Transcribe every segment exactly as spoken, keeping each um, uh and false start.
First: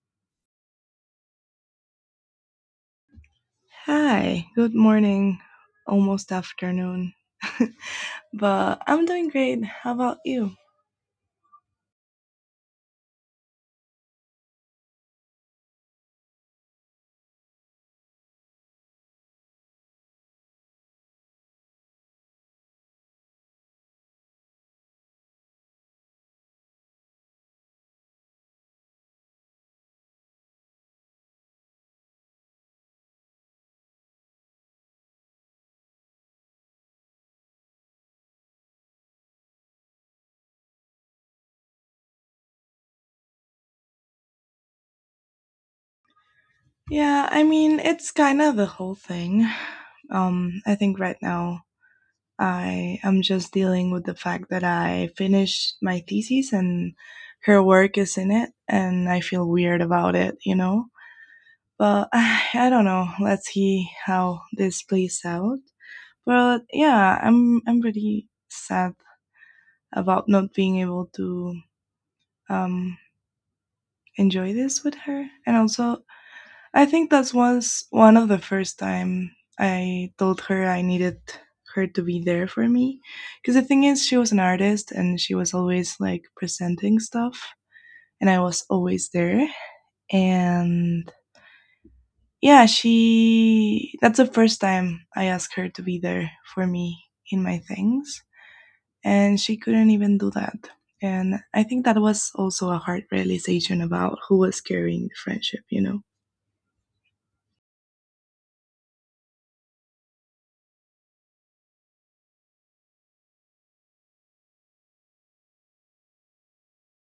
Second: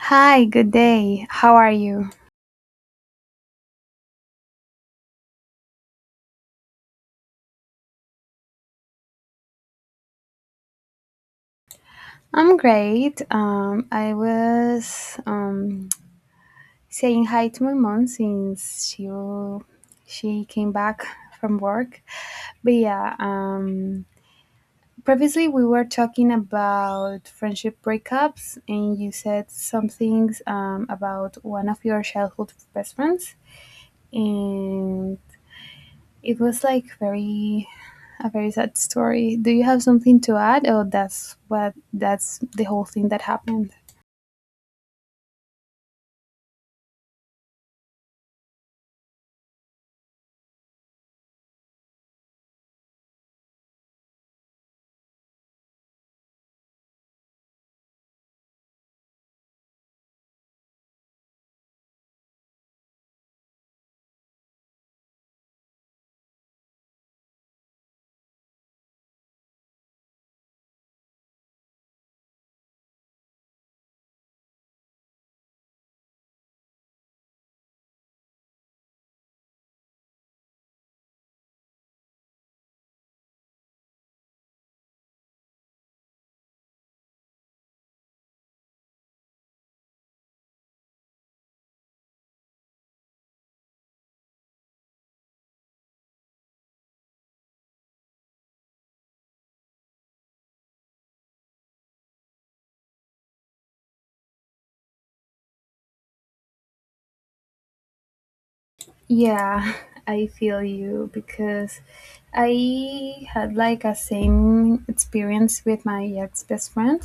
Hi, good day. How are you? Hi, good morning, almost afternoon. But I'm doing great. How about you? I'm great. Um, I was um, saying hi to my mom since she she came back from work. But yeah, um, previously we were talking about friendship breakups, and you said some things um, about one of your childhood best friends. And it was like very a very sad story. Do you have something to add? Oh, that's what that's the whole thing that happened. Yeah, I mean, it's kind of the whole thing. Um, I think right now I am just dealing with the fact that I finished my thesis and her work is in it, and I feel weird about it, you know? But I don't know. Let's see how this plays out. But yeah, I'm I'm pretty sad about not being able to um enjoy this with her. And also, I think that was one of the first time I told her I needed her to be there for me because the thing is she was an artist and she was always like presenting stuff and I was always there and yeah, she that's the first time I asked her to be there for me in my things and she couldn't even do that. And I think that was also a hard realization about who was carrying the friendship, you know? Yeah, I feel you because I had like a same experience with my ex best friend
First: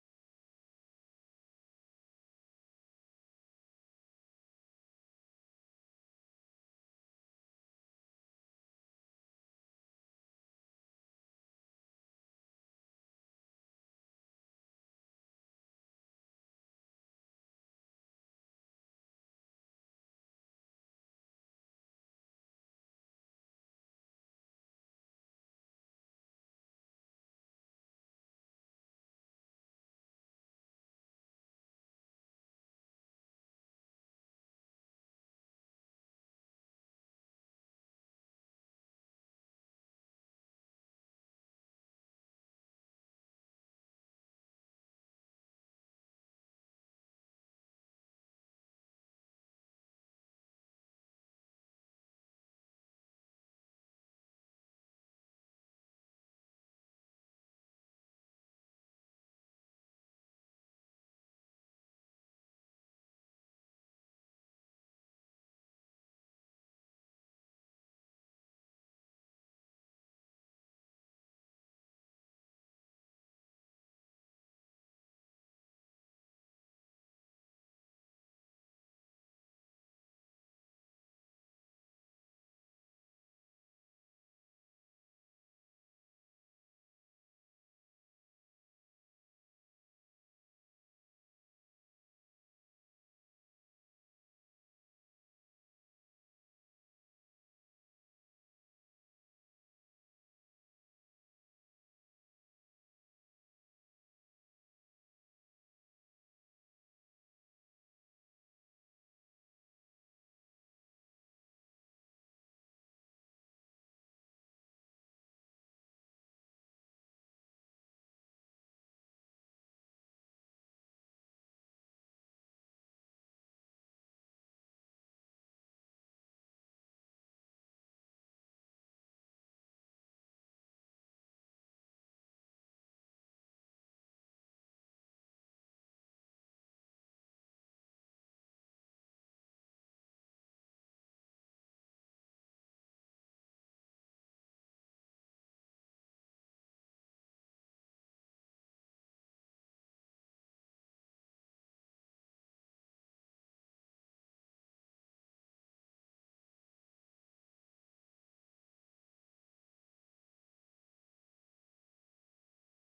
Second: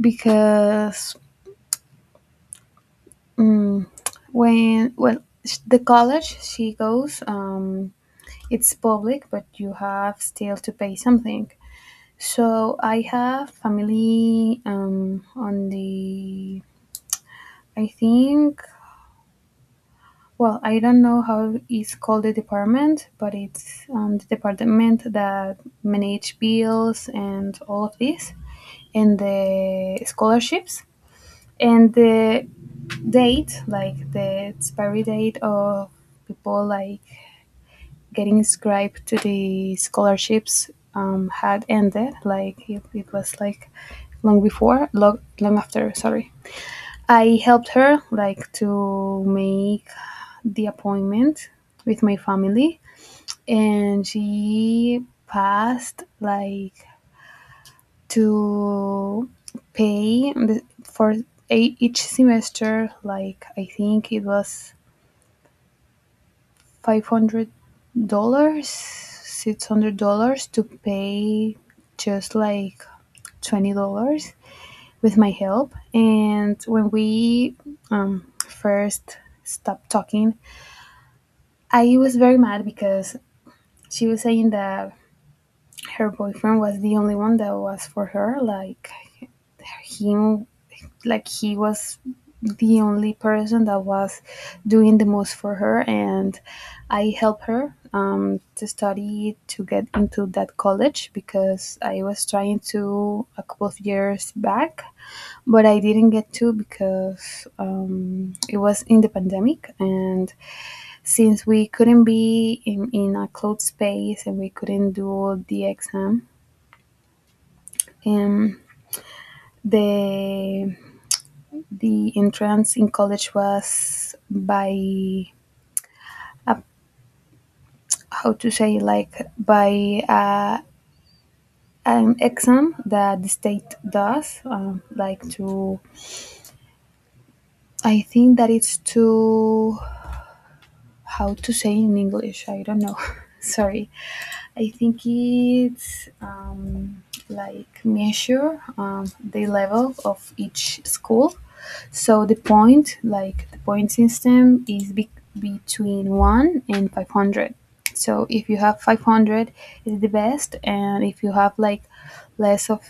because mm when, well, sh- the college she goes, um, it's public but you have still to pay something. So I have family um, on the, I think, well, I don't know how it's called the department, but it's um, the department that manage bills and all of this and the scholarships and the date, like the expiry date of people like getting inscribed to the scholarships um, had ended. Like it, it was like long before, long, long after, sorry. I helped her like to make the appointment with my family and she passed like to pay the, for a, each semester like I think it was five hundred dollars, six hundred dollars to pay just like twenty dollars with my help. And when we um, first stopped talking, I was very mad because she was saying that her boyfriend was the only one that was for her. Like him, like he was the only person that was doing the most for her, and I helped her um, to study to get into that college because I was trying to a couple of years back, but I didn't get to because um, it was in the pandemic and since we couldn't be in, in a closed space and we couldn't do the exam. um, the the entrance in college was by uh, how to say, like, by uh, an exam that the state does, um, like to, I think that it's to, how to say in English, I don't know, sorry. I think it's um, like measure um, the level of each school. So the point, like the point system, is be- between one and five hundred. So if you have five hundred, is the best, and if you have like less of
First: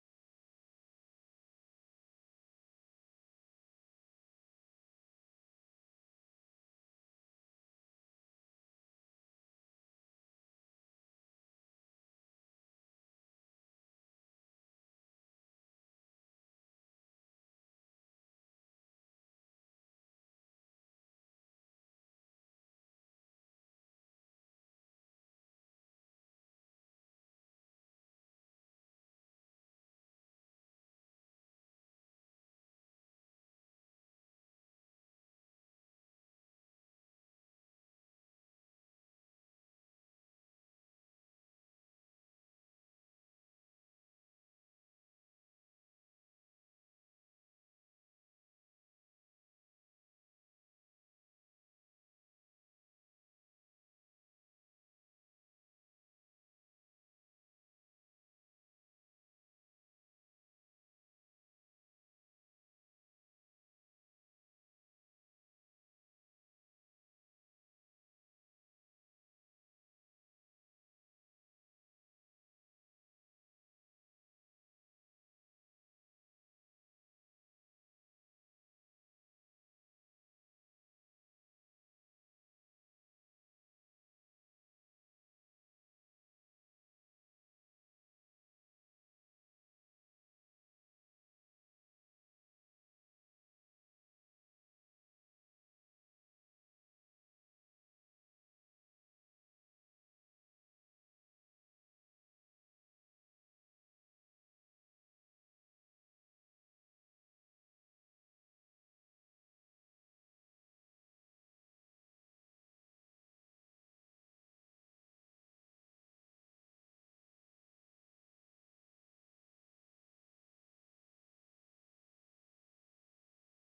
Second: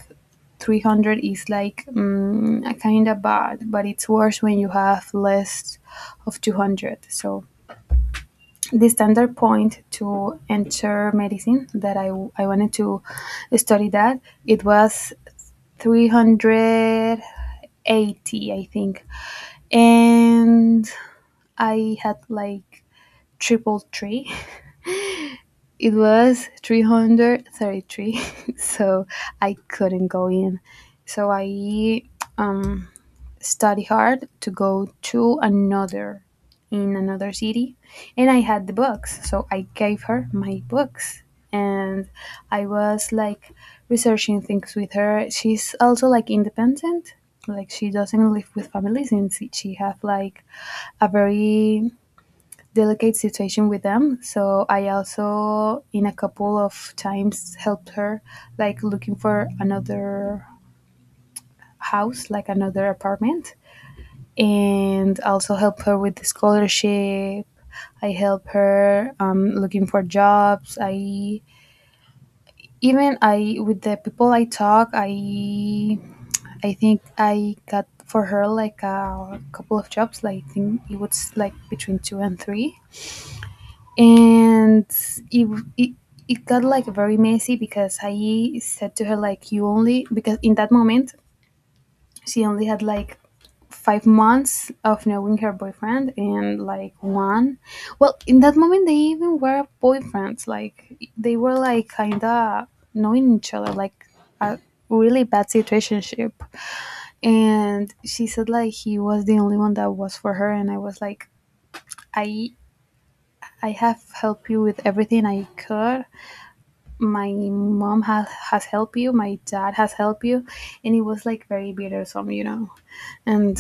three hundred, is like mm, kind of bad. But it's worse when you have less of two hundred. So the standard point to enter medicine that I, I wanted to study, that it was three hundred eighty, I think. And I had like triple three. It was three hundred thirty-three. So I couldn't go in, so I study hard to go to another, in another city. And I had the books, so I gave her my books. And I was like researching things with her. She's also like independent, like she doesn't live with family since she have like a very delicate situation with them. So I also in a couple of times helped her like looking for another house, like another apartment, and also help her with the scholarship. I help her um, looking for jobs. I even I with the people I talk. I I think I got for her like a couple of jobs. Like I think it was like between two and three, and it it, it got like very messy because I said to her, like, you only, because in that moment she only had like five months of knowing her boyfriend, and like one, well, in that moment they even were boyfriends, like they were like kinda knowing each other, like a really bad situationship. And she said like he was the only one that was for her, and I was like, i I have helped you with everything I could. My mom has has helped you, my dad has helped you. And it was like very bitter, you know. And,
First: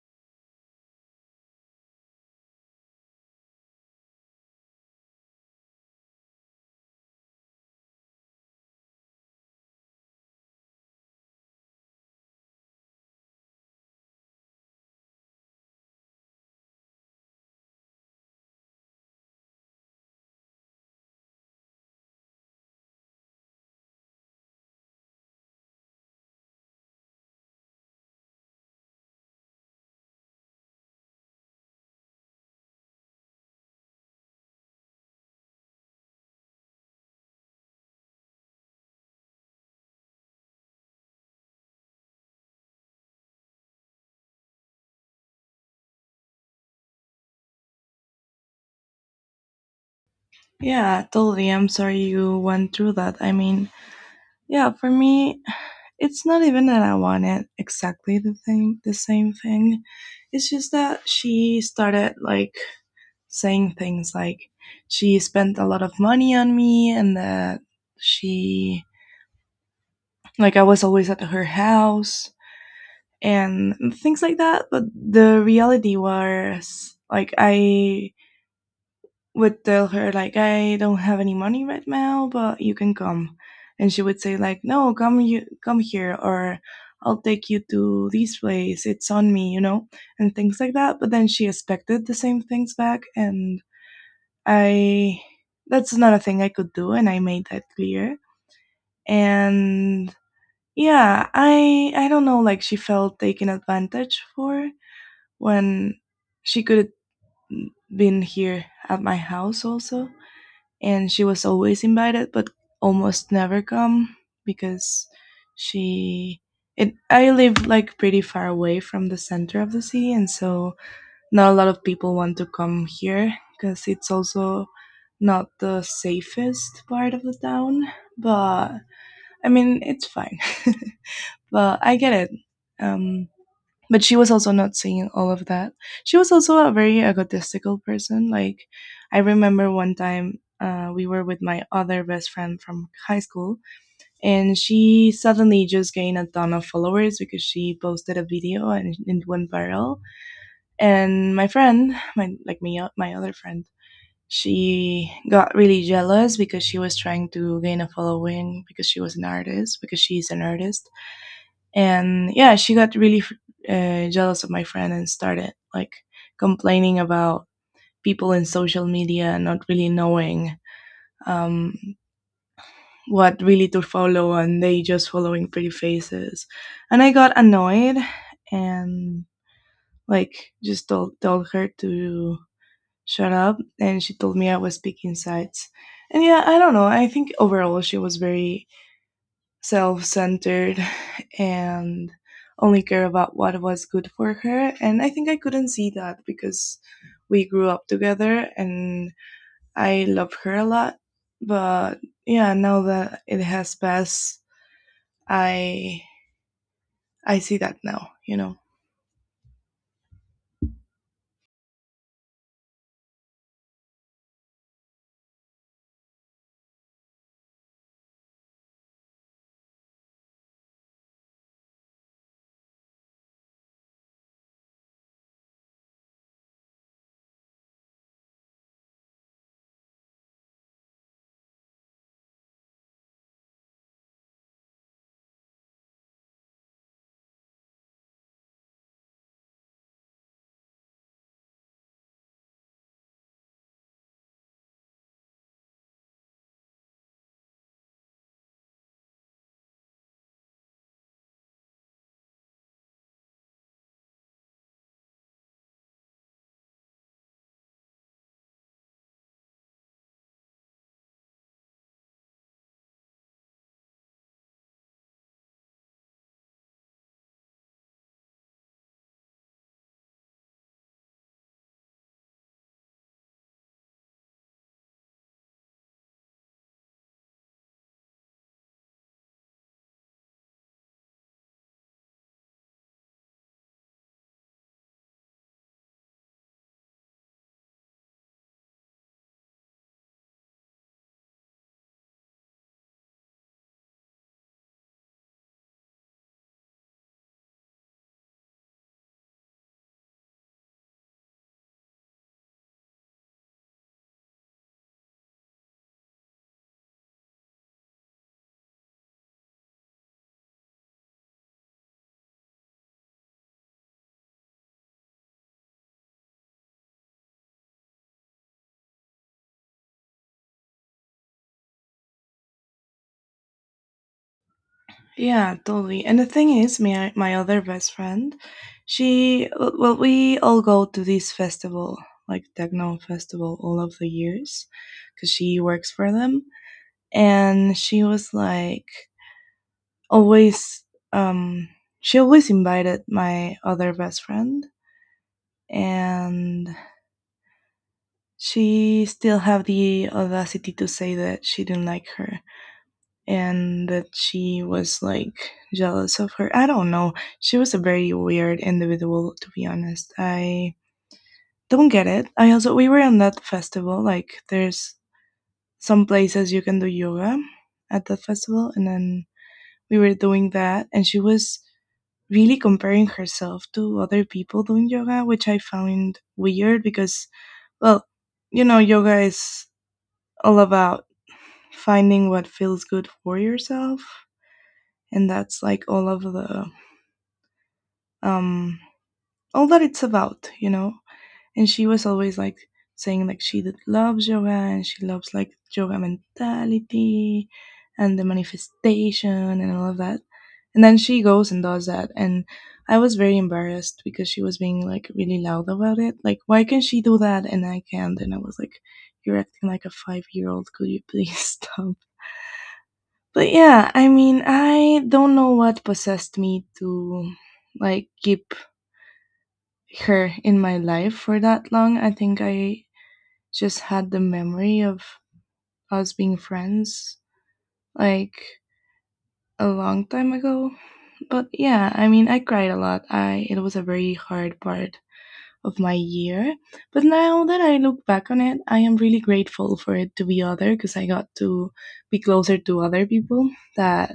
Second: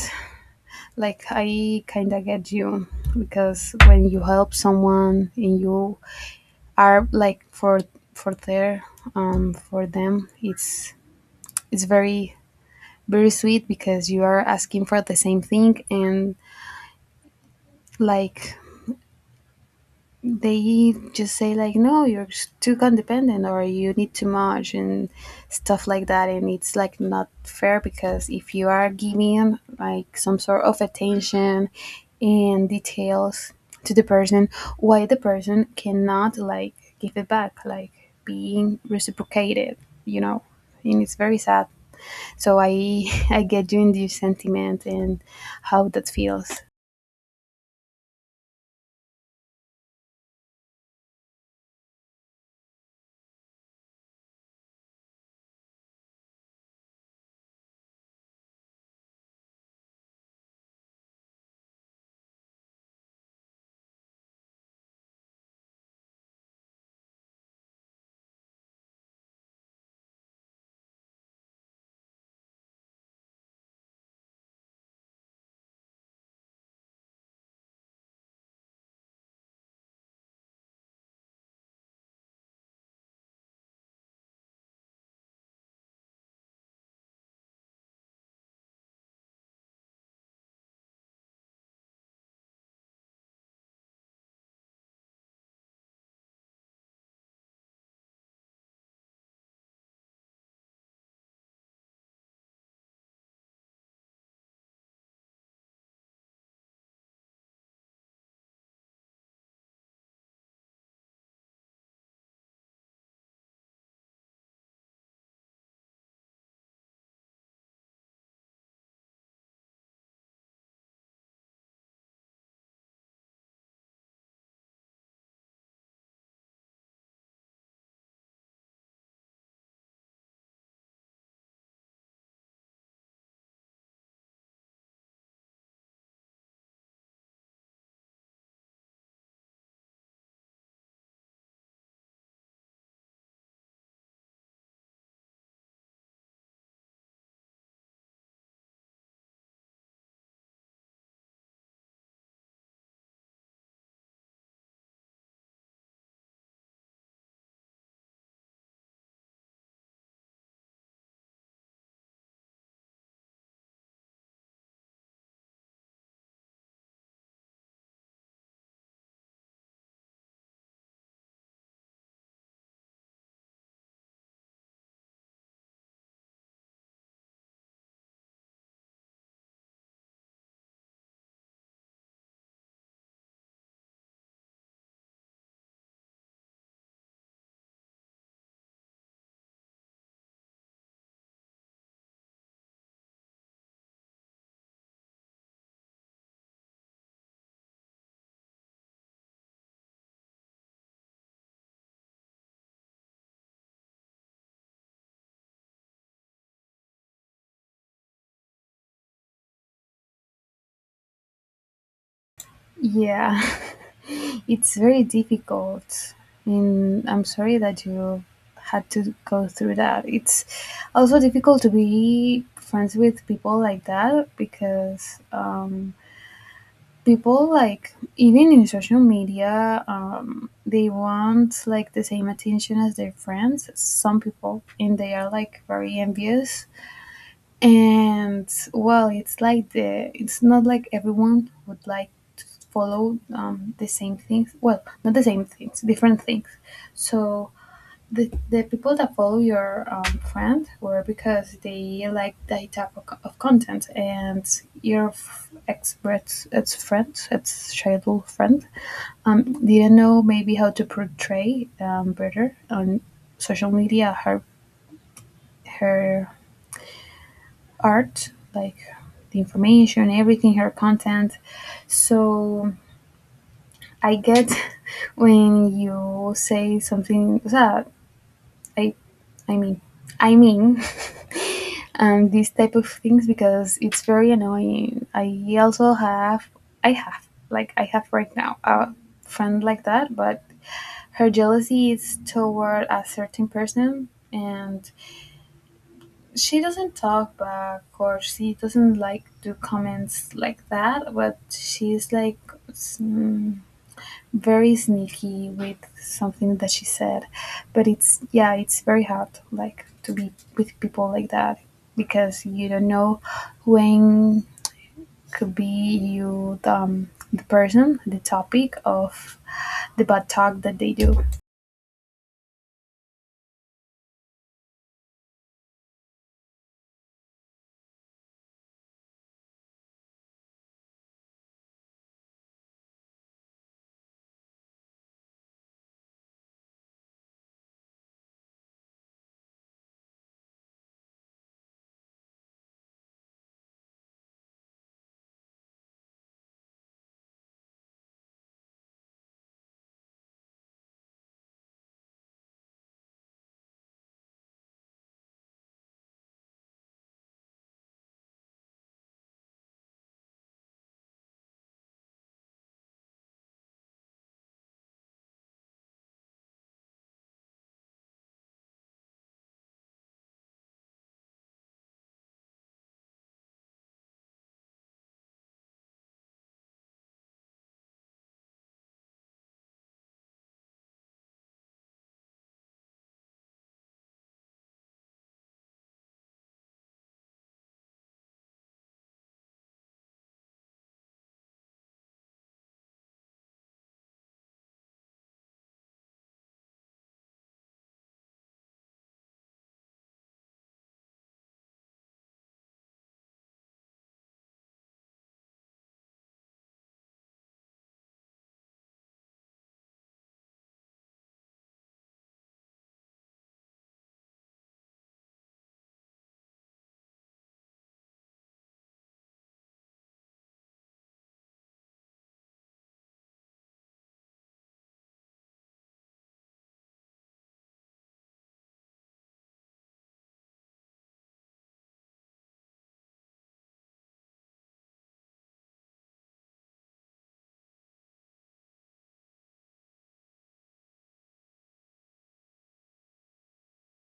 like, I kind of get you because when you help someone and you are like for for their um for them, it's it's very very sweet because you are asking for the same thing. And, like, they just say like no, you're s- too codependent, or you need too much and stuff like that. And it's like not fair because if you are giving like some sort of attention and details to the person, why the person cannot like give it back, like being reciprocated, you know. And it's very sad. So I I get you in this sentiment and how that feels. Yeah, totally. I'm sorry you went through that. I mean, yeah, for me, it's not even that I wanted exactly the thing, the same thing. It's just that she started like saying things like she spent a lot of money on me and that she like I was always at her house and things like that. But the reality was like I would tell her like I don't have any money right now but you can come and she would say like no come you come here or I'll take you to this place, it's on me, you know, and things like that but then she expected the same things back and I that's not a thing I could do and I made that clear. And yeah, i i don't know, like, she felt taken advantage for when she could have been here at my house also, and she was always invited but almost never come because she it I live like pretty far away from the center of the city, and so not a lot of people want to come here because it's also not the safest part of the town. But I mean, it's fine. But I get it. um but she was also not saying all of that. She was also a very egotistical person. Like, I remember one time uh, we were with my other best friend from high school, and she suddenly just gained a ton of followers because she posted a video and it went viral. And my friend, my like me, uh, my other friend, she got really jealous because she was trying to gain a following because she was an artist because she's an artist. And yeah, she got really uh, jealous of my friend and started like complaining about people in social media not really knowing um, what really to follow and they just following pretty faces. And I got annoyed and like just told, told her to shut up, and she told me I was speaking sides. And yeah, I don't know, I think overall she was very self centered and only care about what was good for her. And I think I couldn't see that because we grew up together and I love her a lot. But yeah, now that it has passed, I I see that now, you know. Yeah, it's very difficult. And I'm sorry that you had to go through that. It's also difficult to be friends with people like that because um, people, like, even in social media, um, they want like the same attention as their friends. Some people, and they are like very envious. And, well, it's like the it's not like everyone would like to follow um, the same things. Well, not the same things, different things. So the the people that follow your um, friend were because they like that type of, co- of content. And your f- ex ex friend, ex childhood friend, um, didn't know maybe how to portray um, better on social media her her art, like the information, everything, her content. So I get when you say something. So I, I mean, I mean, um, these type of things, because it's very annoying. I also have, I have, like, I have right now a friend like that, but her jealousy is toward a certain person, and she doesn't talk back, or she doesn't like do comments like that, but she's like mm, very sneaky with something that she said. But it's, yeah, it's very hard like to be with people like that, because you don't know when could be you the, um, the person, the topic of the bad talk that they do. Yeah, totally. And the thing is, my my other best friend, she well, we all go to this festival, like techno festival, all of the years, because she works for them. And she was like always, um, she always invited my other best friend, and she still have the audacity to say that she didn't like her and that she was like jealous of her. I don't know. She was a very weird individual, to be honest. I don't get it. I also, we were on that festival. Like, there's some places you can do yoga at that festival, and then we were doing that, and she was really comparing herself to other people doing yoga, which I found weird because, well, you know, yoga is all about finding what feels good for yourself. And that's like all of the um, all that it's about, you know. And she was always like saying like she that loves yoga and she loves like yoga mentality and the manifestation and all of that. And then she goes and does that, and I was very embarrassed because she was being like really loud about it. Like, why can she do that and I can't? And I was like, you're acting like a five year old. Could you please stop? But yeah, I mean, I don't know what possessed me to like keep her in my life for that long. I think I just had the memory of us being friends like a long time ago. But yeah, I mean, I cried a lot. I it was a very hard part of my year. But now that I look back on it, I am really grateful for it to be other because I got to be closer to other people that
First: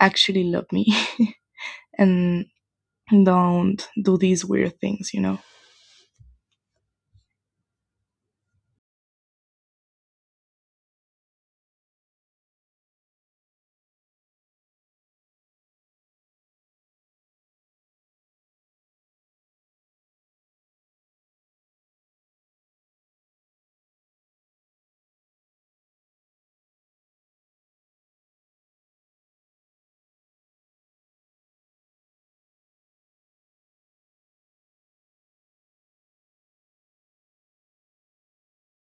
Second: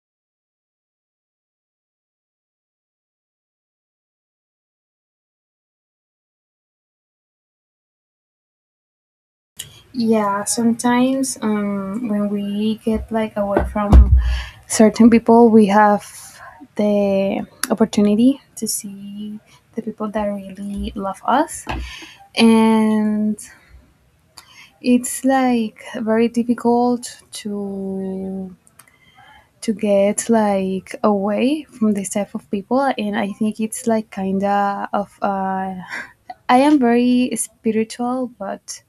actually love me and don't do these weird things, you know. Yeah, sometimes um, when we get like away from certain people, we have the opportunity to see the people that really love us. And it's like very difficult to to get like away from this type of people. And I think it's like kind of uh, I am very spiritual, but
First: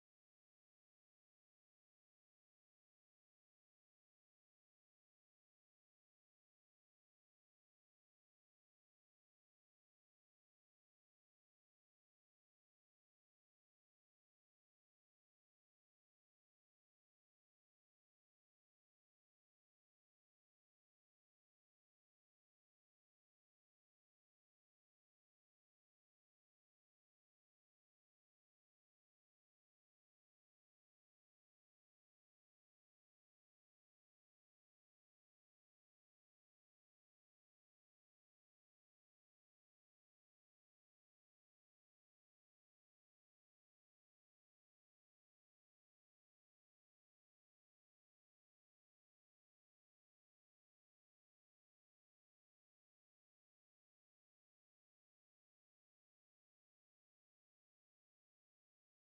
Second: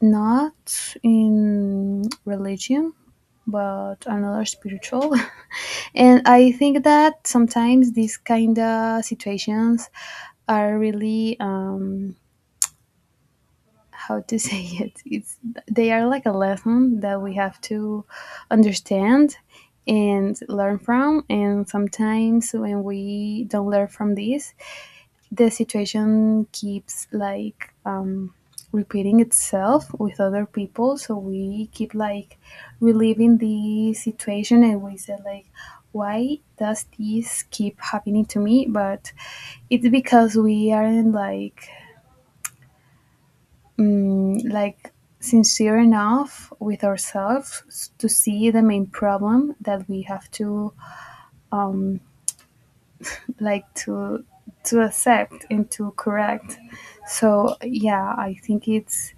not in religion, but another spiritual. And I think that sometimes these kind of situations are really um, how to say it. It's they are like a lesson that we have to understand and learn from. And sometimes when we don't learn from this, the situation keeps like um, repeating itself with other people, so we keep like reliving the situation, and we say like why does this keep happening to me. But it's because we aren't like mm, like sincere enough with ourselves to see the main problem that we have to um, like to to accept and to correct. So yeah, I think it's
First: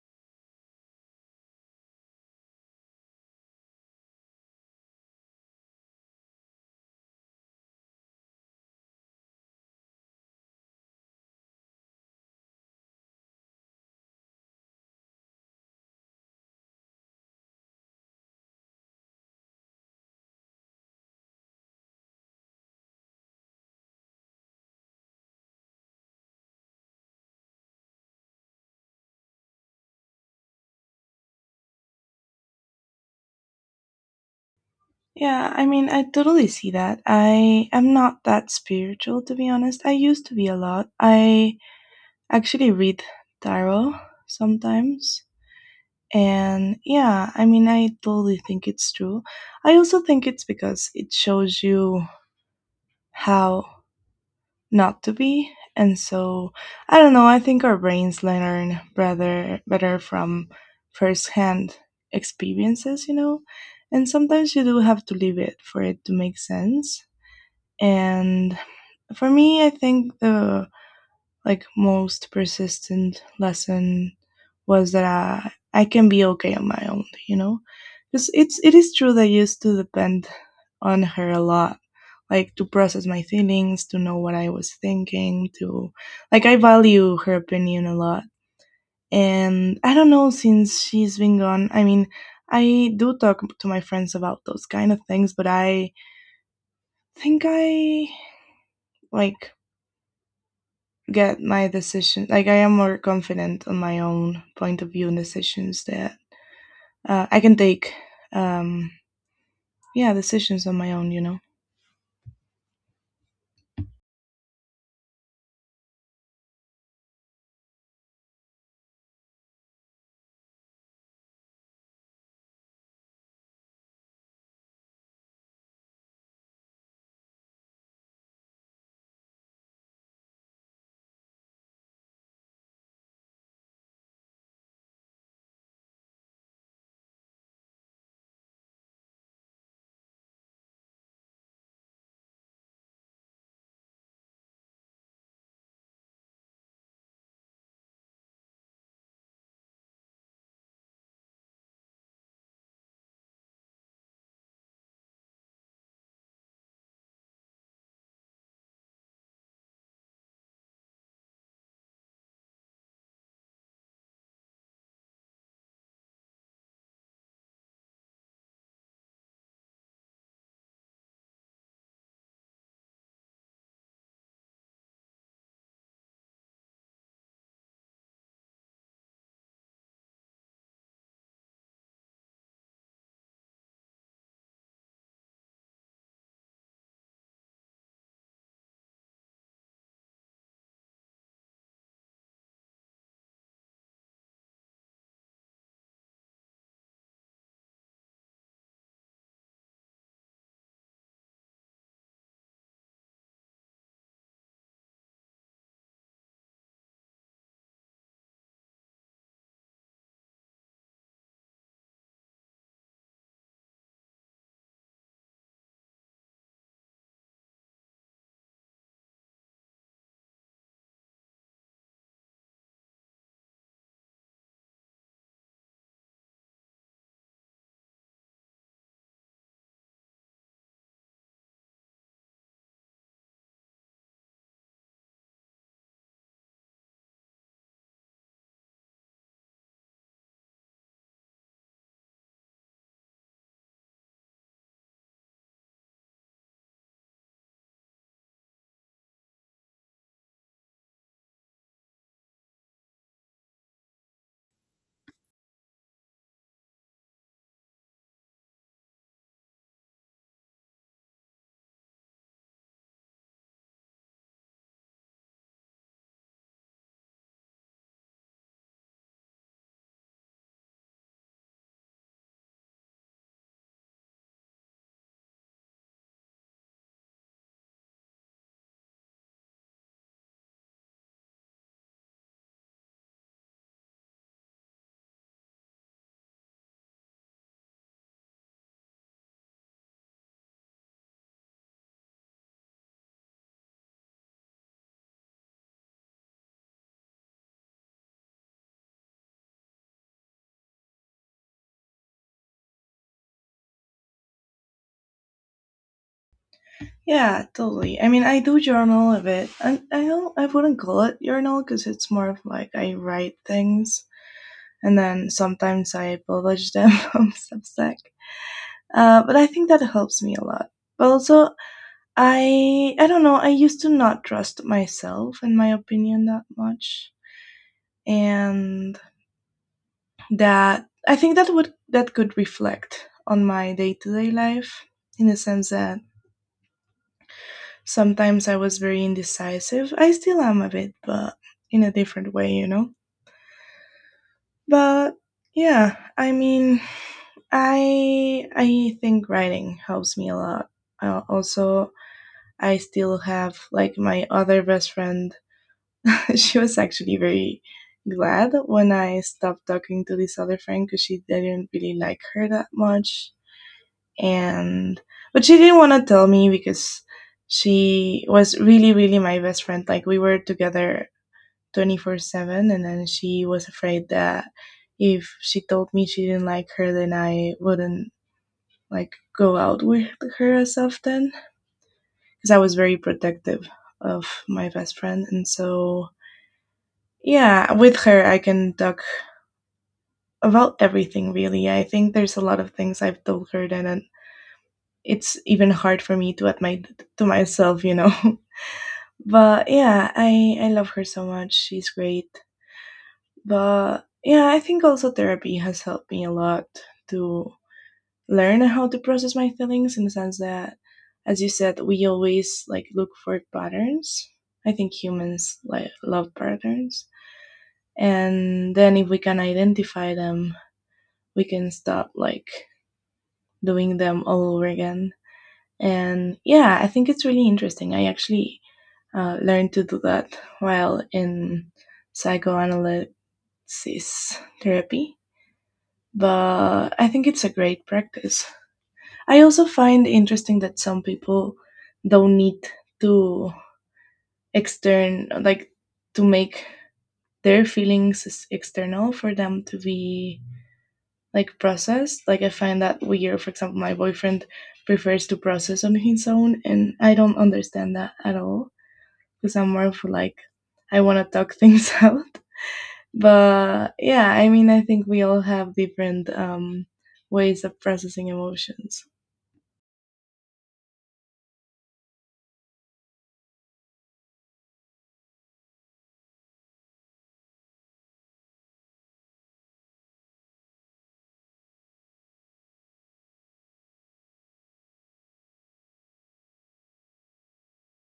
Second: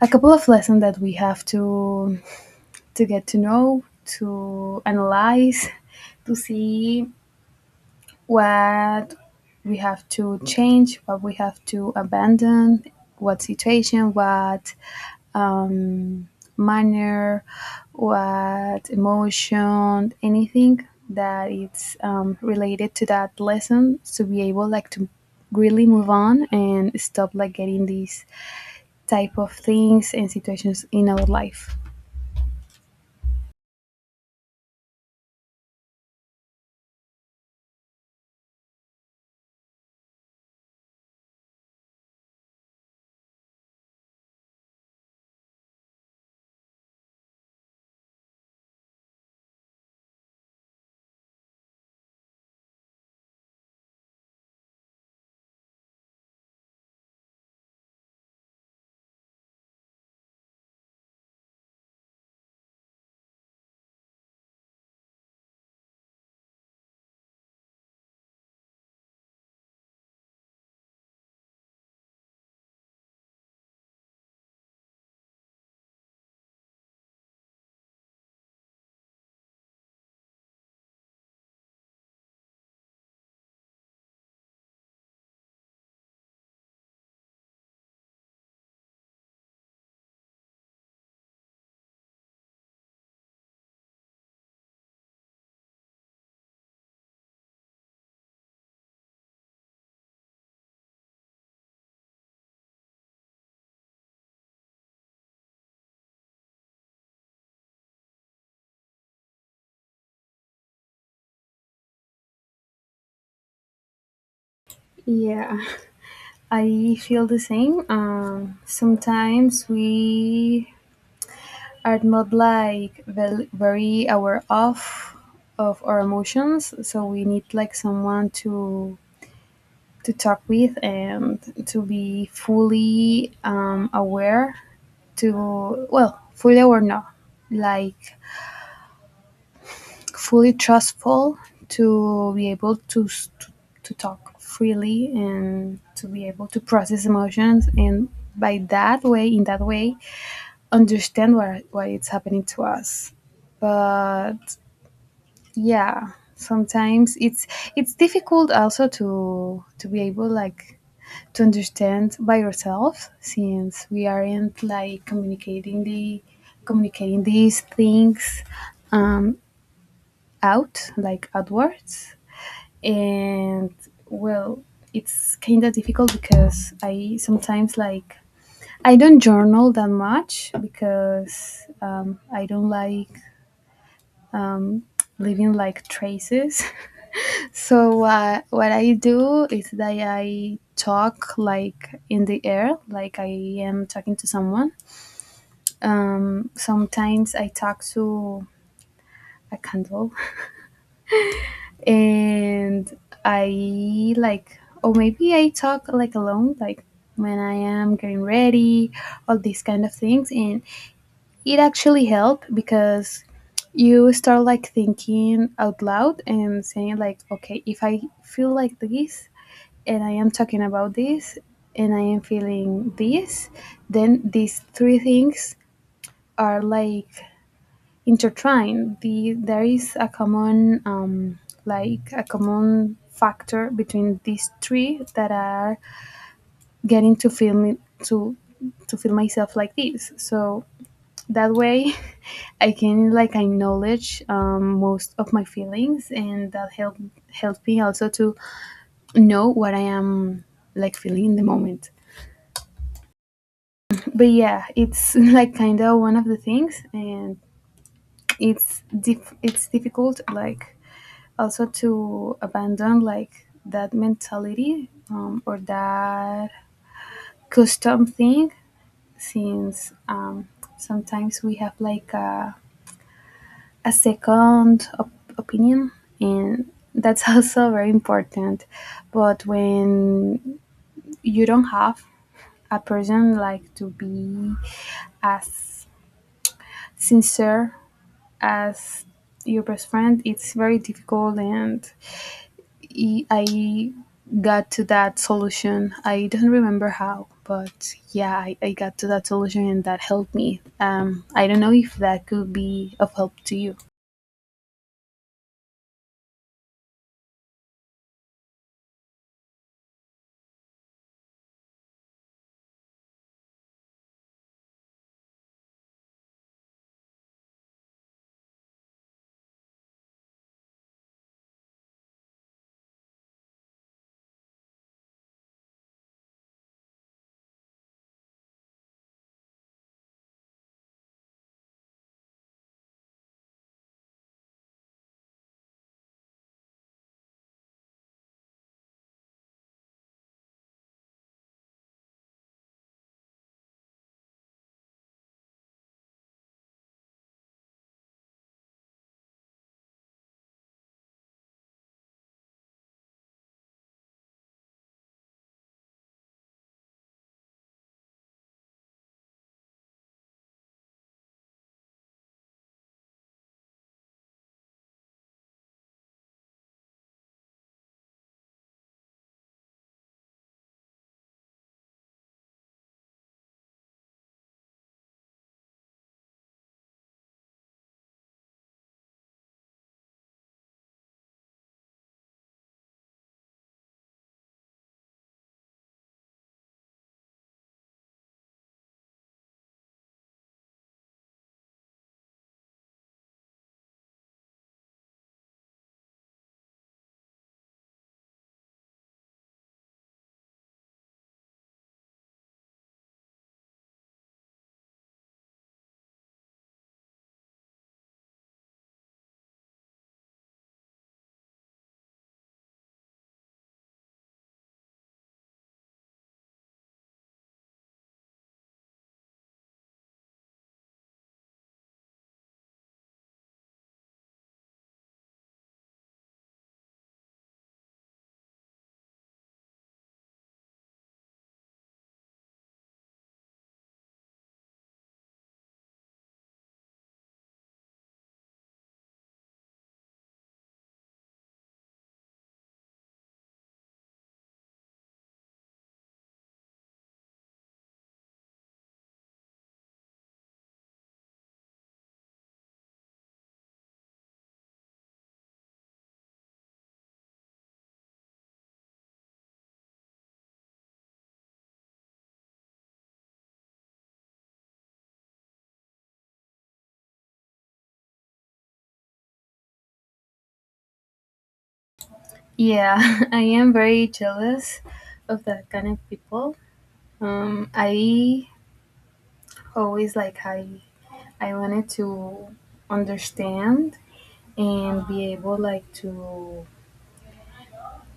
a couple of lessons that we have to to get to know, to analyze, to see what we have to change, what we have to abandon, what situation, what um, manner, what emotion, anything that it's um, related to that lesson, to be able like to really move on and stop like getting these type of things and situations in our life. Yeah, I mean, I totally see that. I am not that spiritual, to be honest. I used to be a lot. I actually read tarot sometimes. And yeah, I mean, I totally think it's true. I also think it's because it shows you how not to be. And so, I don't know, I think our brains learn rather better from firsthand experiences, you know? And sometimes you do have to leave it for it to make sense. And for me, I think the like most persistent lesson was that I, I can be okay on my own, you know? Because it's it is true that I used to depend on her a lot, like to process my feelings, to know what I was thinking, to like I value her opinion a lot. And I don't know since she's been gone. I mean, I do talk to my friends about those kind of things, but I think I like get my decision like I am more confident on my own point of view and decisions that uh, I can take um yeah, decisions on my own, you know. Yeah, I feel the same. Um, sometimes we are not like vel- very aware of of our emotions, so we need like someone to to talk with and to be fully um, aware to, well, fully aware, no, like fully trustful, to be able to s- to, to talk freely and to be able to process emotions, and by that way, in that way, understand what what it's happening to us. But yeah, sometimes it's it's difficult also to to be able like to understand by yourself, since we aren't like communicating the communicating these things um, out, like outwards. And, well, it's kind of difficult because I sometimes like I don't journal that much because um, I don't like um, leaving like traces. So uh, what I do is that I talk like in the air, like I am talking to someone. Um, sometimes I talk to a candle, and I like, or maybe I talk like alone, like when I am getting ready, all these kind of things. And it actually helped because you start like thinking out loud and saying like okay, if I feel like this, and I am talking about this, and I am feeling this, then these three things are like intertwined. The, there is a common, um, like a common factor between these three that are getting to feel me to to feel myself like this. So that way, I can like acknowledge um, most of my feelings, and that help help me also to know what I am like feeling in the moment. But yeah, it's like kind of one of the things, and it's dif- it's difficult, like also to abandon like that mentality um, or that custom thing, since um, sometimes we have like a, a second op- opinion, and that's also very important. But when you don't have a person like to be as sincere as your best friend, it's very difficult. And i I got to that solution. I don't remember how, but yeah, i, I got to that solution and that helped me. Um, i don't know if that could be of help to you. Yeah, totally. I mean, I do journal a bit. I, I don't, I wouldn't call it journal because it's more of like I write things and then sometimes I publish them on Substack. Uh, but I think that helps me a lot. But also I I don't know. I used to not trust myself and my opinion that much, and that I think that would that could reflect on my day to day life in the sense that sometimes I was very indecisive. I still am a bit, but in a different way, you know. But yeah, I mean, I I think writing helps me a lot. Uh, also, I still have like my other best friend. She was actually very glad when I stopped talking to this other friend because she didn't really like her that much. And but she didn't want to tell me because she was really, really my best friend. Like we were together twenty-four seven, and then she was afraid that if she told me she didn't like her, then I wouldn't like go out with her as often because I was very protective of my best friend. And so, yeah, with her, I can talk about everything really. I think there's a lot of things I've told her then and it's even hard for me to admit to myself, you know. But yeah, I I love her so much. She's great. But yeah, I think also therapy has helped me a lot to learn how to process my feelings in the sense that as you said, we always like look for patterns. I think humans like love patterns. And then if we can identify them, we can stop like doing them all over again. And yeah, I think it's really interesting. I actually uh, learned to do that while in psychoanalysis therapy, but I think it's a great practice. I also find interesting that some people don't need to extern like to make their feelings external for them to be like processed. Like I find that weird. For example, my boyfriend prefers to process on his own, and I don't understand that at all because I'm more for like I want to talk things out. But yeah, I mean, I think we all have different um, ways of processing emotions. Yeah, I am very jealous of that kind of people. Um, i always, like i i wanted to understand and be able like to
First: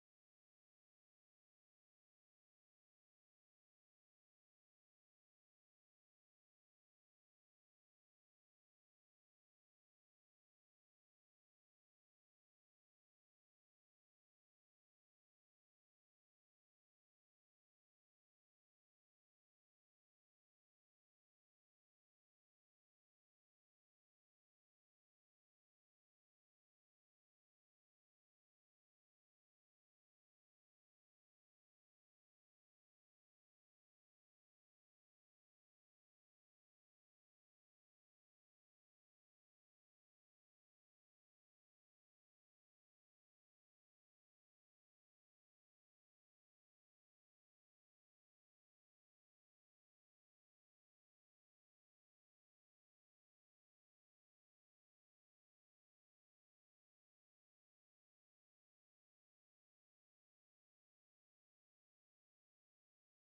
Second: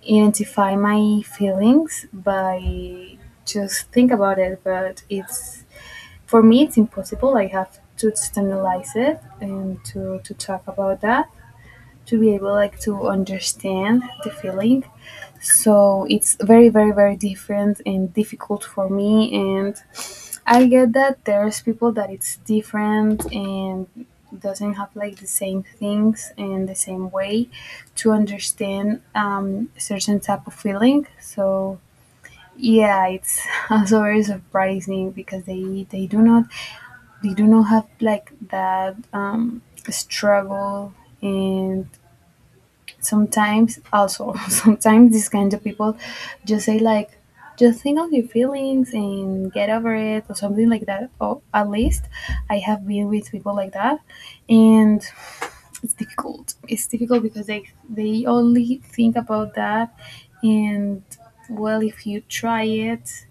identify my feelings by just think about it, but it's, for me, it's impossible. I have to externalize it and to, to talk about that, to be able like to understand the feeling. So it's very, very, very different and difficult for me. And I get that there's people that it's different and doesn't have like the same things in the same way to understand um, certain type of feeling. So yeah, it's also very surprising, because they they do not, they do not have like that um, struggle. And sometimes, also, sometimes these kinds of people just say like, just think of your feelings and get over it, or something like that. Or at least I have been with people like that. And it's difficult. It's difficult because they they only think about that. And, well, if you try it,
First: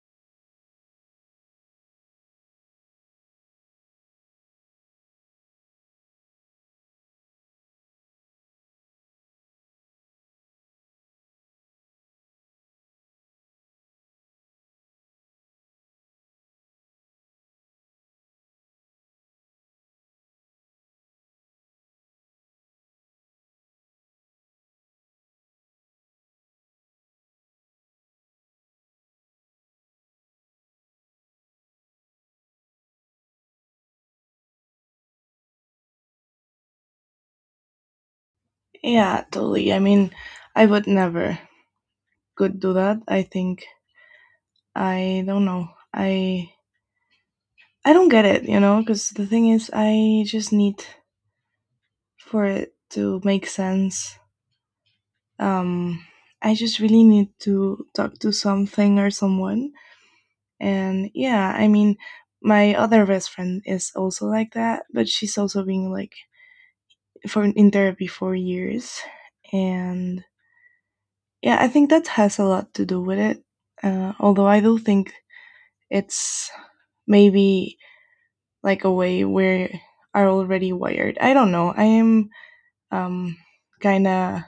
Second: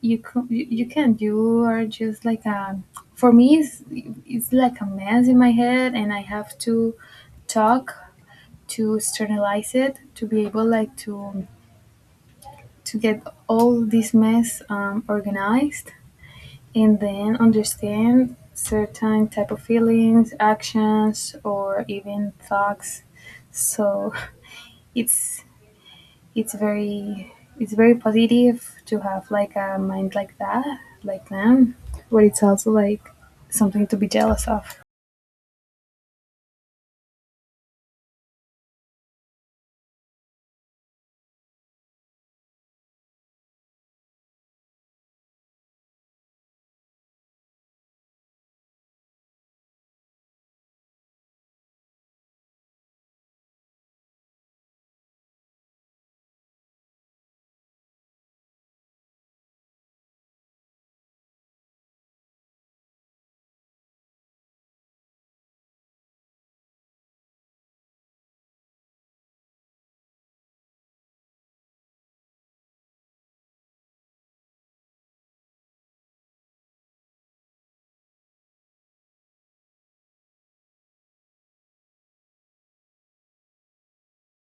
you can, you, you can, you are just like a, for me it's, it's like a mess in my head, and I have to talk, to externalize it, to be able like to to get all this mess um, organized, and then understand certain type of feelings, actions, or even thoughts. So it's it's very, it's very positive to have like a mind like that, like them, but it's also like something to be jealous of. Yeah, totally. I mean, I would never could do that. I think I don't know. I I don't get it, you know, because the thing is, I just need for it to make sense. um I just really need to talk to something or someone. And yeah, I mean, my other best friend is also like that, but she's also been like for in therapy for years. And yeah, I think that has a lot to do with it. Uh, although I do think it's maybe like a way where are already wired. I don't know, I am um kind of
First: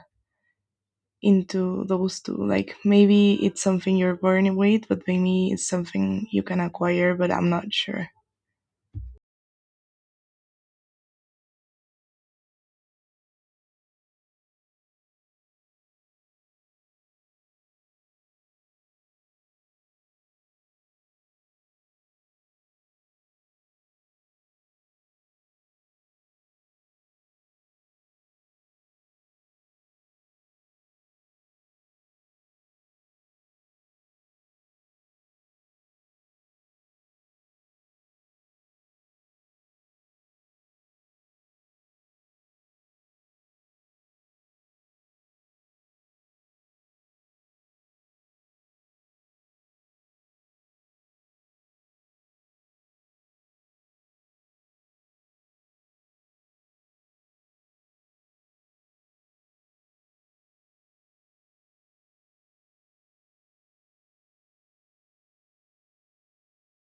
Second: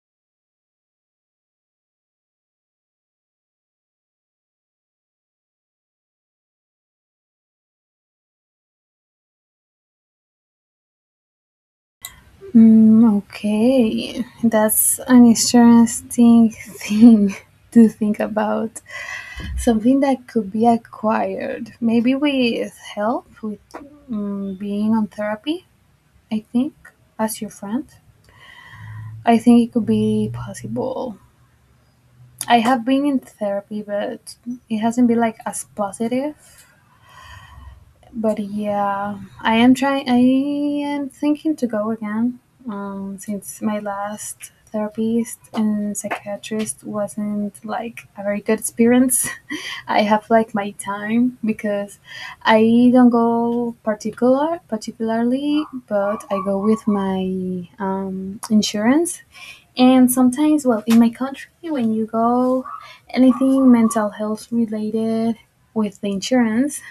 into those two. Like maybe it's something you're born with, but maybe it's something you can acquire, but I'm not sure. Mm, okay, that's an interesting thing to think about. Something that could be acquired, maybe with help, with, mm, being on therapy, I think, as your friend. I think it could be possible. I have been in therapy, but it hasn't been like as positive. But yeah, I am trying. I am thinking to go again. Um, since my last therapist and psychiatrist wasn't like a very good experience, I have like my time, because I don't go particular particularly, but I go with my um, insurance. And sometimes, well, in my country, when you go anything mental health related with the insurance,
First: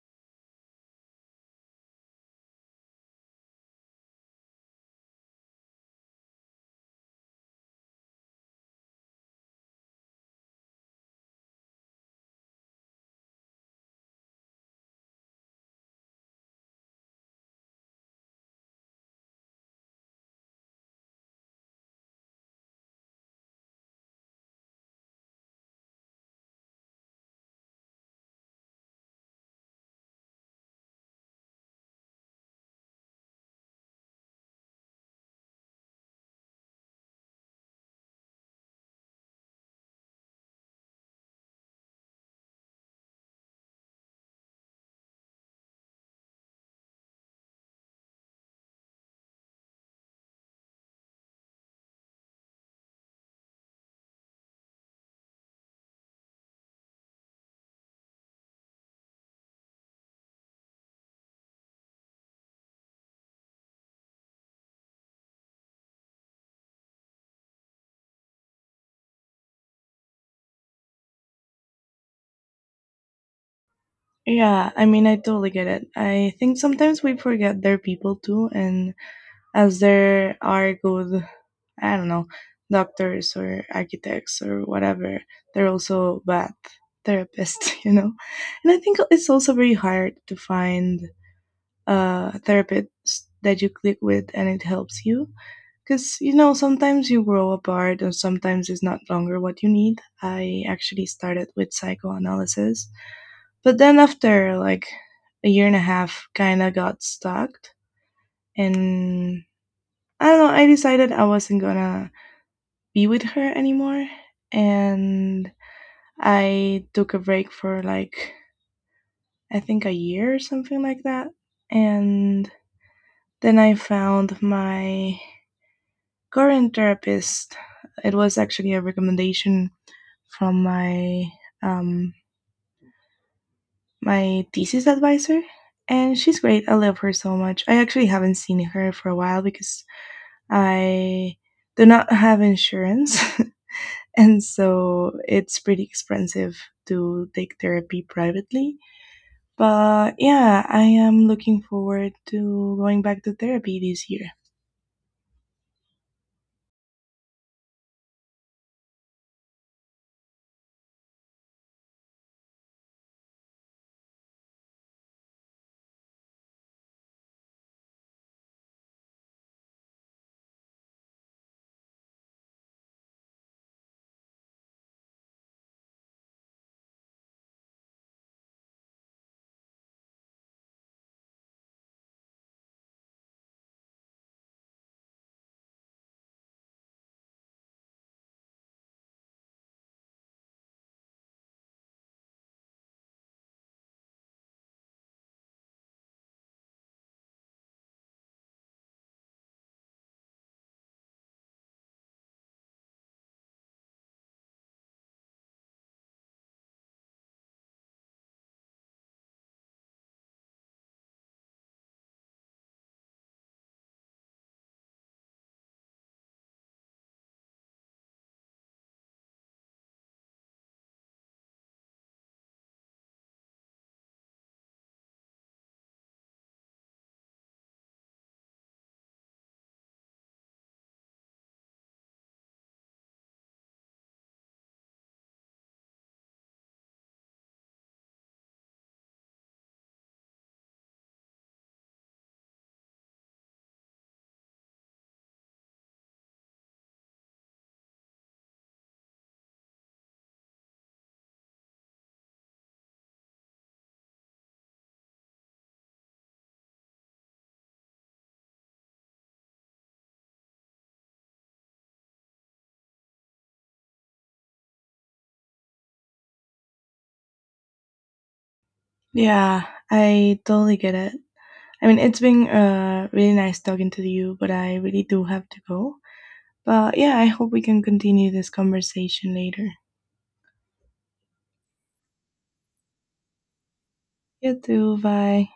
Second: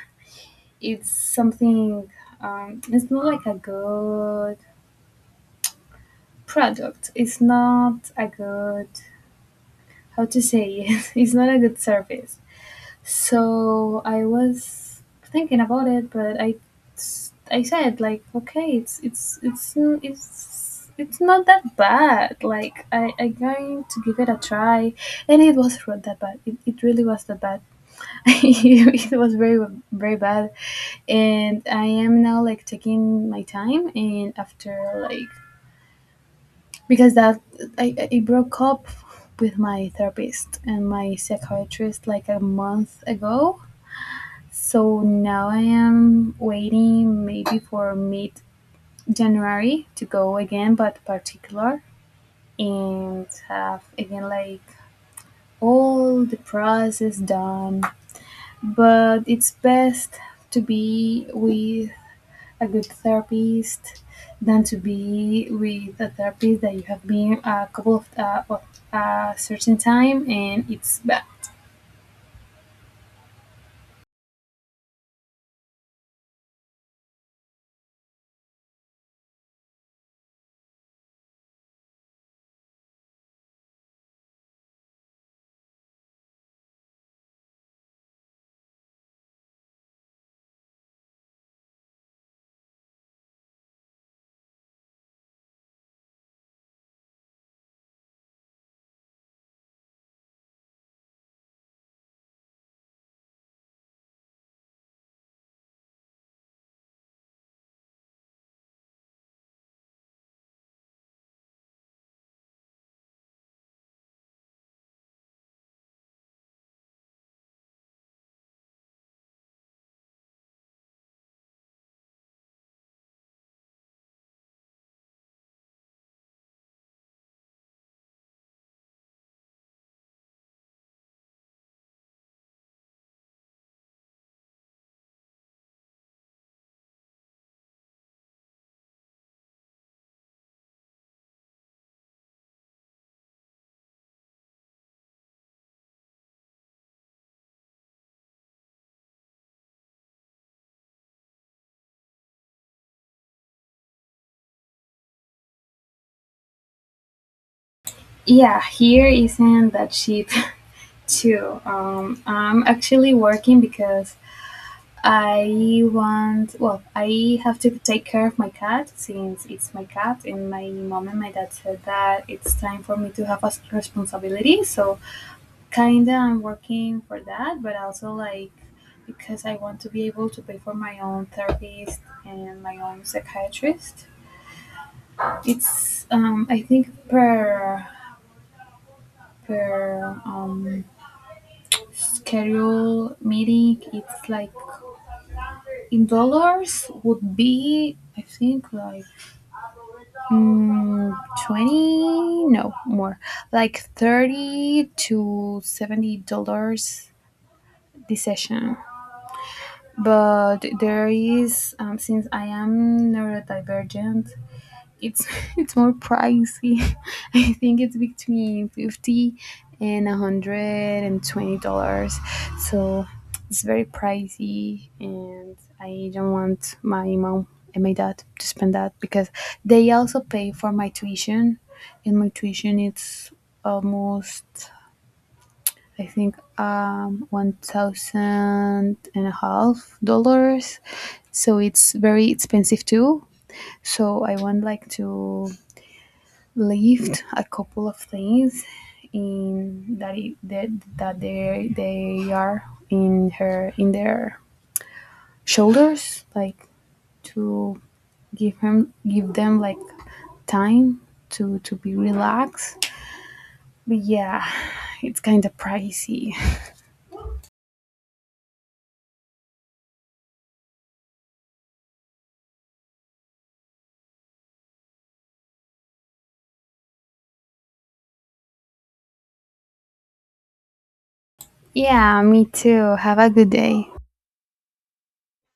it's something, um, it's not like a good product, it's not a good, how to say it, it's not a good service. So I was thinking about it, but i i said like, okay, it's it's it's it's it's not that bad. Like, i i going to give it a try. And it was not that bad. It, it really was that bad. It was very, very bad. And I am now like taking my time. And after like, because that, I, I broke up with my therapist and my psychiatrist like a month ago. So now I am waiting maybe for mid January to go again, but particular, and have again like all the process done. But it's best to be with a good therapist than to be with a therapist that you have been a couple of, uh, of a certain time and it's bad. Yeah, I mean, I totally get it. I think sometimes we forget they're people too, and as there are good, I don't know, doctors or architects or whatever, they're also bad therapists, you know? And I think it's also very hard to find a therapist that you click with and it helps you. Because, you know, sometimes you grow apart and sometimes it's not longer what you need. I actually started with psychoanalysis. But then after like a year and a half, kind of got stuck. And I don't know, I decided I wasn't gonna be with her anymore. And I took a break for like, I think a year or something like that. And then I found my current therapist. It was actually a recommendation from my um my thesis advisor and she's great. I love her so much. I actually haven't seen her for a while because I do not have insurance and so it's pretty expensive to take therapy privately. But yeah, I am looking forward to going back to therapy this year. Yeah, here isn't that cheap too. Um, I'm actually working because I want, well, I have to take care of my cat since it's my cat, and my mom and my dad said that it's time for me to have a responsibility. So kinda, I'm working for that, but also like because I want to be able to pay for my own therapist and my own psychiatrist. It's um, I think per per um, schedule meeting, it's like in dollars would be I think like mm, twenty, no, more like thirty to seventy dollars the session. But there is, um, since I am neurodivergent, it's it's more pricey. I think it's between fifty and one hundred and twenty dollars, so it's very pricey, and I don't want my mom and my dad to spend that, because they also pay for my tuition, and my tuition, it's almost, I think, um, one thousand and a half dollars. So it's very expensive too. So I want like to lift a couple of things in that it, that, that they they are in her in their shoulders, like to give him give them like time to to be relaxed. But yeah, it's kind of pricey. Yeah, I totally get it. I mean, it's been uh, really nice talking to you, but I really do have to go. But yeah, I hope we can continue this conversation later. Yeah, me too. Have a good day. You too. Bye.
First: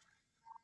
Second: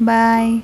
Bye.